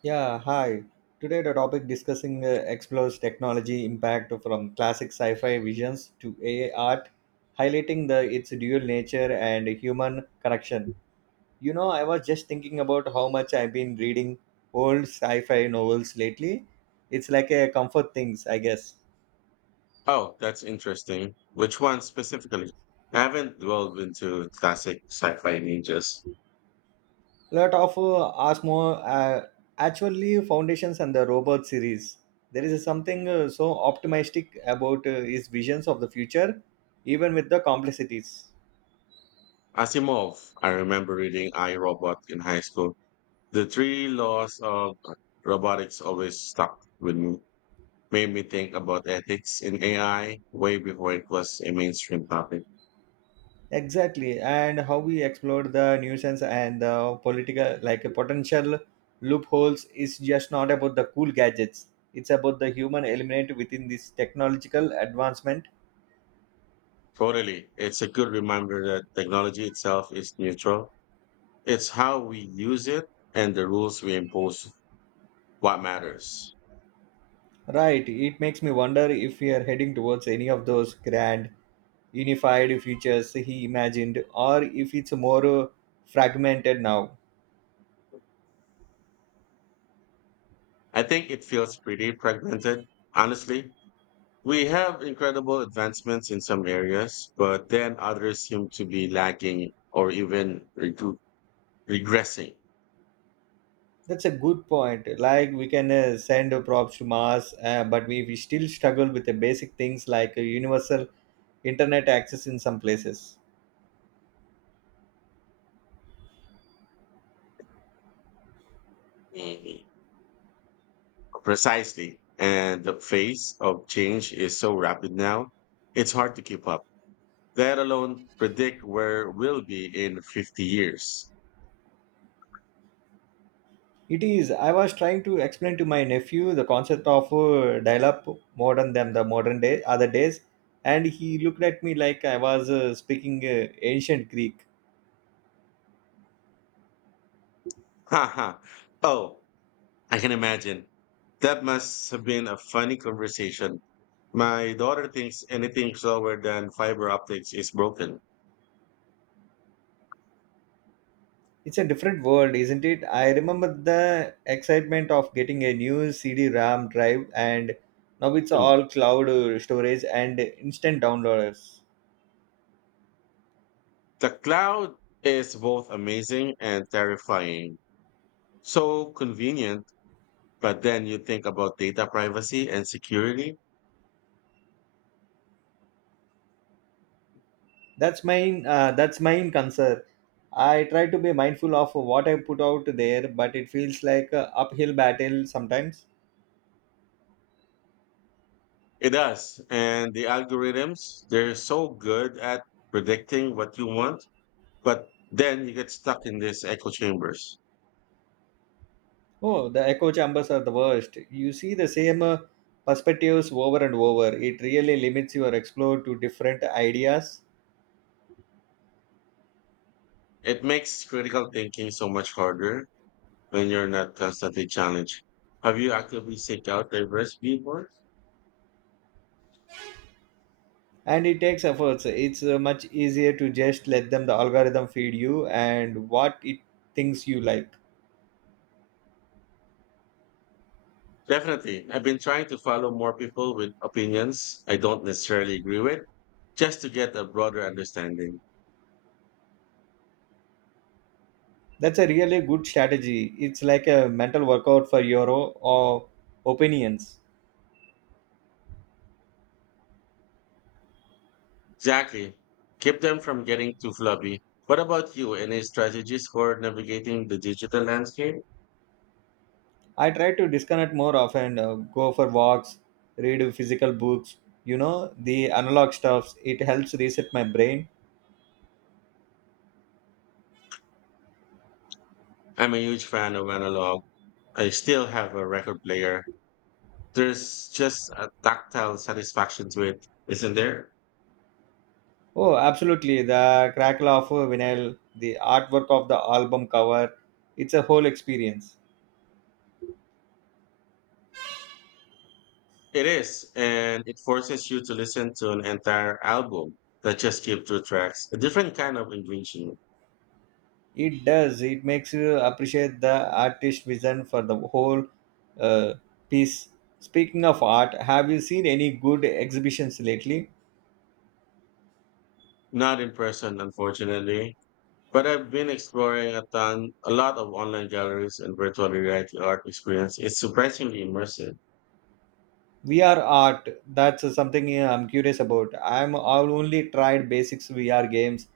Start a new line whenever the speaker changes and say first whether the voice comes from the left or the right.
right: Yeah, hi. Today the topic discussing explores technology impact from classic sci-fi visions to AI art, highlighting the its dual nature and human connection. You know, I was just thinking about how much I've been reading old sci-fi novels lately. It's like a comfort things, I guess.
left: Oh, that's interesting. Which one specifically? I haven't delved into classic sci-fi ninjas.
right: Lot of actually Foundations and the Robot series. There is something so optimistic about his visions of the future, even with the complexities.
left: Asimov. I remember reading I, Robot in high school. The three laws of robotics always stuck with me. Made me think about ethics in AI way before it was a mainstream topic.
right: Exactly, and how we explored the nuisance and the political, like potential loopholes, is just not about the cool gadgets. It's about the human element within this technological advancement.
left: Totally. It's a good reminder that technology itself is neutral. It's how we use it and the rules we impose what matters.
right: Right, it makes me wonder if we are heading towards any of those grand, unified futures he imagined, or if it's more fragmented now.
left: I think it feels pretty fragmented, honestly. We have incredible advancements in some areas, but then others seem to be lacking or even regressing.
right: That's a good point. Like we can send props to Mars, but we still struggle with the basic things like universal internet access in some places.
left: Mhm. Precisely. And the pace of change is so rapid now, it's hard to keep up, let alone predict where we'll be in 50 years.
right: It is. I was trying to explain to my nephew the concept of dial-up modern than the modern day other days, and he looked at me like I was speaking ancient Greek.
left: Haha, oh, I can imagine. That must have been a funny conversation. My daughter thinks anything slower than fiber optics is broken.
right: It's a different world, isn't it? I remember the excitement of getting a new CD-RAM drive, and now it's
left: Hmm.
right: all cloud storage and instant downloaders.
left: The cloud is both amazing and terrifying. So convenient, but then you think about data privacy and security.
right: That's mine concern. I try to be mindful of what I put out there, but it feels like a uphill battle sometimes.
left: It does. And the algorithms, they're so good at predicting what you want, but then you get stuck in these echo chambers.
right: Oh, the echo chambers are the worst. You see the same perspectives over and over. It really limits your explore to different ideas.
left: It makes critical thinking so much harder when you're not constantly challenged. Have you actively seek out diverse viewpoints?
right: And it takes efforts. It's much easier to just let them the algorithm feed you and what it thinks you like.
left: Definitely. I've been trying to follow more people with opinions I don't necessarily agree with just to get a broader understanding.
right: That's a really good strategy. It's like a mental workout for your o- opinions.
left: Exactly. Keep them from getting too flabby. What about you? Any strategies for navigating the digital landscape?
right: I try to disconnect more often, go for walks, read physical books, you know, the analog stuffs. It helps reset my brain.
left: I'm a huge fan of analog. I still have a record player. There's just a tactile satisfaction to it, isn't there?
right: Oh, absolutely. The crackle of a vinyl, the artwork of the album cover, it's a whole experience.
left: It is, and it forces you to listen to an entire album, not just skip two tracks. A different kind of engagement.
right: It does. It makes you appreciate the artist vision for the whole uh, piece. Speaking of art, have you seen any good exhibitions lately?
left: Not in person, unfortunately. But I've been exploring a ton, a lot of online galleries and virtual reality art experience. It's surprisingly immersive.
right: VR art, that's something I'm curious about. I've only tried basics VR games.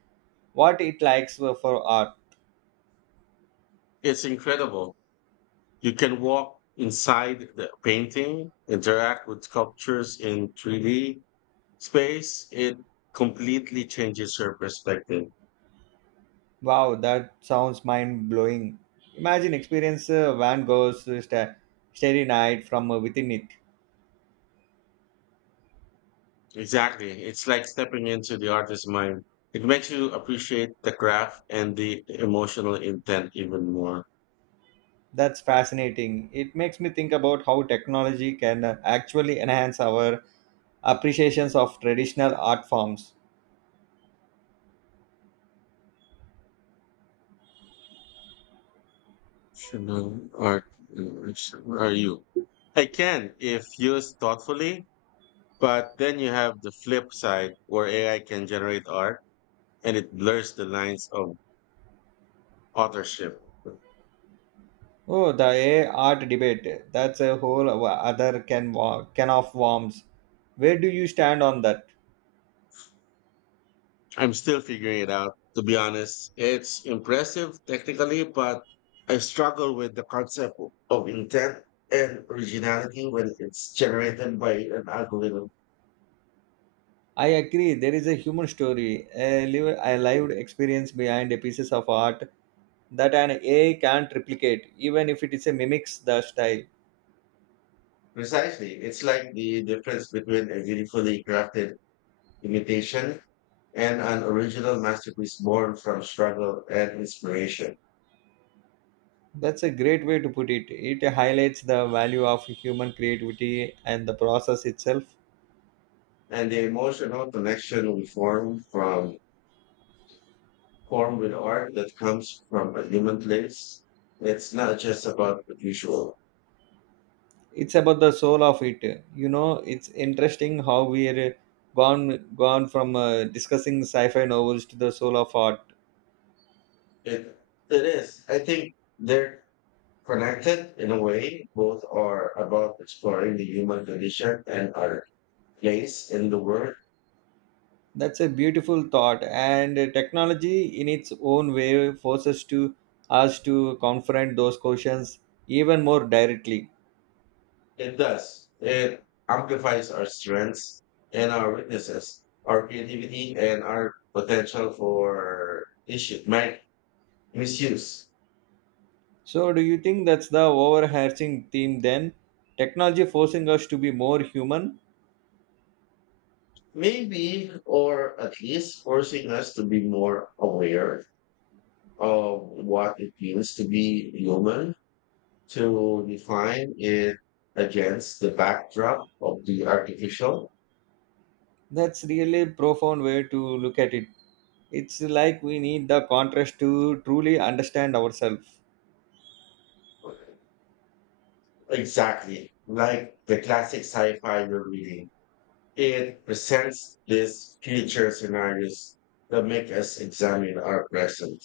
right: What it likes for art.
left: It's incredible. You can walk inside the painting, interact with sculptures in 3D space. It completely changes your perspective.
right: Wow, that sounds mind blowing. Imagine experience Van Gogh's Starry Night from within it.
left: Exactly. It's like stepping into the artist's mind. It makes you appreciate the craft and the emotional intent even more.
right: That's fascinating. It makes me think about how technology can actually enhance our appreciations of traditional art forms.
left: Emotional art. Where are you? I can if used thoughtfully, but then you have the flip side where AI can generate art and it blurs the lines of authorship.
right: Oh, the AI art debate. That's a whole other can can of worms. Where do you stand on that?
left: I'm still figuring it out, to be honest. It's impressive technically, but I struggle with the concept of intent and originality when it's generated by an algorithm.
right: I agree. There is a human story, a, live, a lived experience behind a pieces of art that an AI can't replicate, even if it is a mimics the style.
left: Precisely. It's like the difference between a beautifully crafted imitation and an original masterpiece born from struggle and inspiration.
right: That's a great way to put it. It highlights the value of human creativity and the process itself.
left: And the emotional connection we form from form with art that comes from a human place. It's not just about the visual.
right: It's about the soul of it. You know, it's interesting how we're gone from discussing sci-fi novels to the soul of art.
left: It it is. I think they're connected in a way. Both are about exploring the human condition and our place in the world.
right: That's a beautiful thought, and technology in its own way forces to us to confront those questions even more directly.
left: It does. It amplifies our strengths and our weaknesses, our creativity and our potential for issue my misuse.
right: So, do you think that's the overarching theme then? Technology forcing us to be more human?
left: Maybe or at least forcing us to be more aware of what it means to be human to define it against the backdrop of the artificial.
right: That's really a profound way to look at it. It's like we need the contrast to truly understand ourselves.
left: Exactly. Like the classic sci-fi you're reading. It presents these future scenarios that make us examine our present.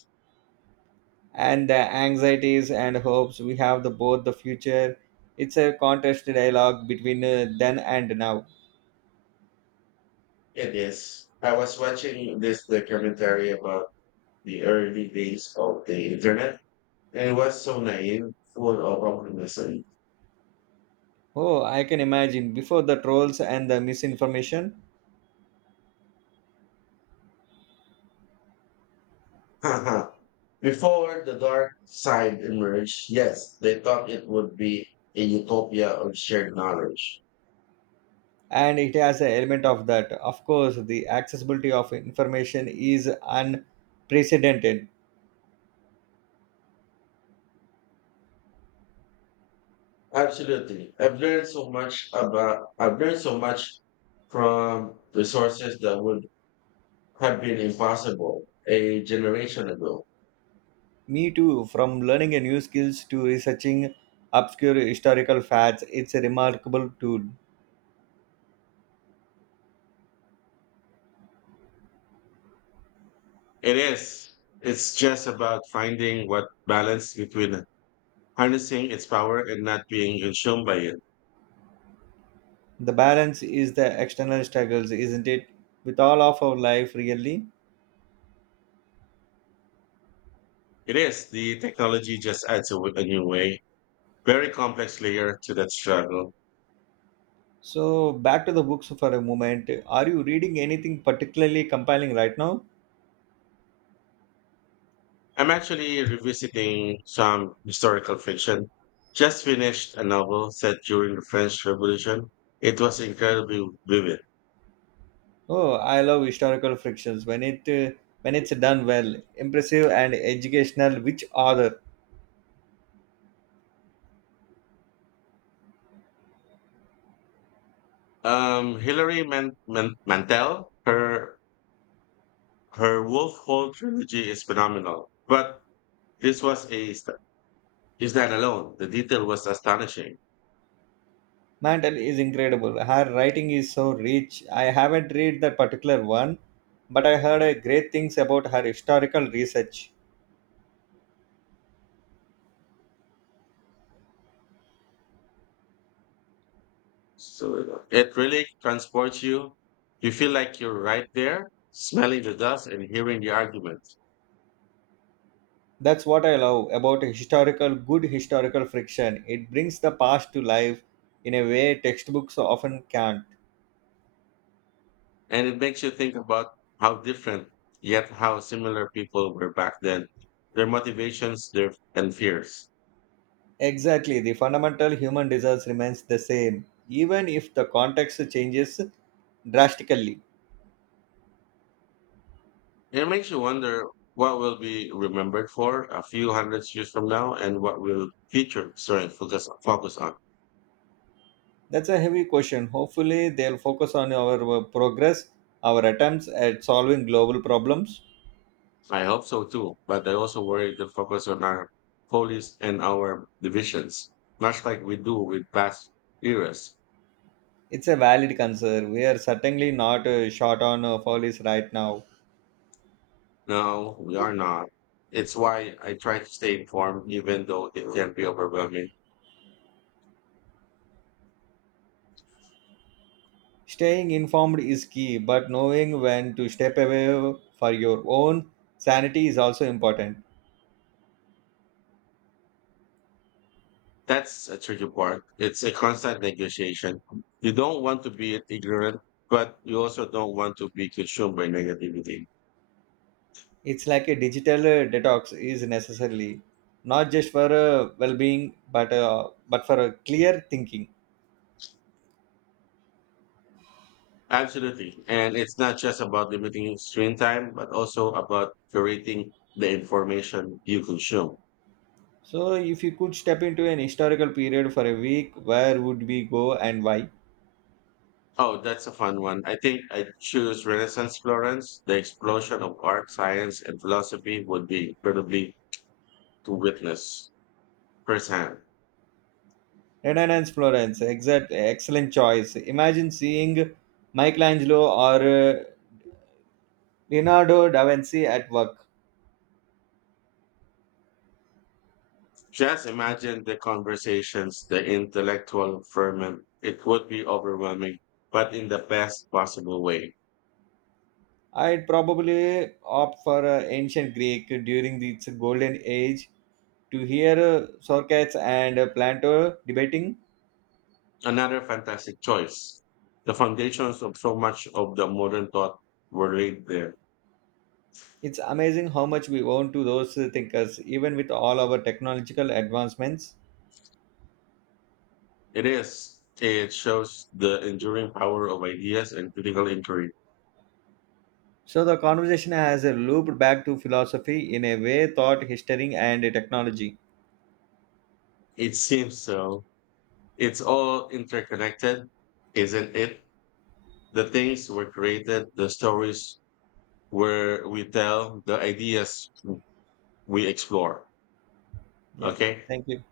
right: And the anxieties and hopes we have the both the future. It's a contrast dialogue between then and now.
left: It is. I was watching this documentary about the early days of the internet, and it was so naive, full of optimism.
right: Oh, I can imagine. Before the trolls and the misinformation,
left: Before the dark side emerged, yes, they thought it would be a utopia of shared knowledge.
right: and it has an element of that. Of course, the accessibility of information is unprecedented.
left: Absolutely. I've learned so much from resources that would have been impossible a generation ago.
right: Me too, from learning a new skills to researching obscure historical facts, it's a remarkable tool.
left: It is. It's just about finding what balance between harnessing its power and not being consumed by it.
right: The balance is the external struggles, isn't it? With all of our life, really.
left: It is. The technology just adds a new way, very complex layer to that struggle.
right: So, back to the books for a moment. Are you reading anything particularly compelling right now?
left: I'm actually revisiting some historical fiction. Just finished a novel set during the French Revolution. It was incredibly vivid.
right: Oh, I love historical frictions when it when it's done well, impressive and educational. Which author?
left: Hilary Mantel, her Wolf Hall trilogy is phenomenal, but this was a st- is that alone. The detail was astonishing.
right: Mantle is incredible. Her writing is so rich. I haven't read that particular one, but I heard great things about her historical research.
left: So it really transports you. You feel like you're right there, smelling the dust and hearing the arguments.
right: That's what I love about historical good historical friction. It brings the past to life in a way textbooks often can't.
left: And it makes you think about how different, yet how similar people were back then, their motivations, their and fears.
right: Exactly, the fundamental human desires remains the same, even if the context changes drastically.
left: It makes you wonder what will be remembered for a few hundred years from now and what will future sorry focus on.
right: That's a heavy question. Hopefully, they'll focus on our progress, our attempts at solving global problems.
left: I hope so too, but I also worry the focus on our police and our divisions, much like we do with past eras.
right: It's a valid concern. We are certainly not short on follies right now.
left: No, we are not. It's why I try to stay informed even though it can be overwhelming.
right: Staying informed is key, but knowing when to step away for your own sanity is also important.
left: That's a tricky part. It's a constant negotiation. You don't want to be ignorant, but you also don't want to be consumed by negativity.
right: It's like a digital detox is necessarily not just for well-being, but for clear thinking.
left: Absolutely. And it's not just about limiting screen time, but also about curating the information you consume.
right: So, if you could step into an historical period for a week, where would we go and why?
left: Oh, that's a fun one. I think I choose Renaissance Florence. The explosion of art, science, and philosophy would be incredibly to witness firsthand.
right: Renaissance Florence, excellent choice. Imagine seeing Michelangelo or Leonardo da Vinci at work.
left: Just imagine the conversations, the intellectual ferment. It would be overwhelming, but in the best possible way.
right: I'd probably opt for ancient Greek during its golden age to hear Socrates and Plato debating.
left: Another fantastic choice. The foundations of so much of the modern thought were laid there.
right: It's amazing how much we own to those thinkers, even with all our technological advancements.
left: It is. It shows the enduring power of ideas and critical inquiry.
right: So the conversation has looped back to philosophy in a way, thought, history, and technology.
left: It seems so. It's all interconnected, isn't it? The things were created, the stories where we tell, the ideas we explore.
right: Yeah.
left: Okay.
right: Thank you.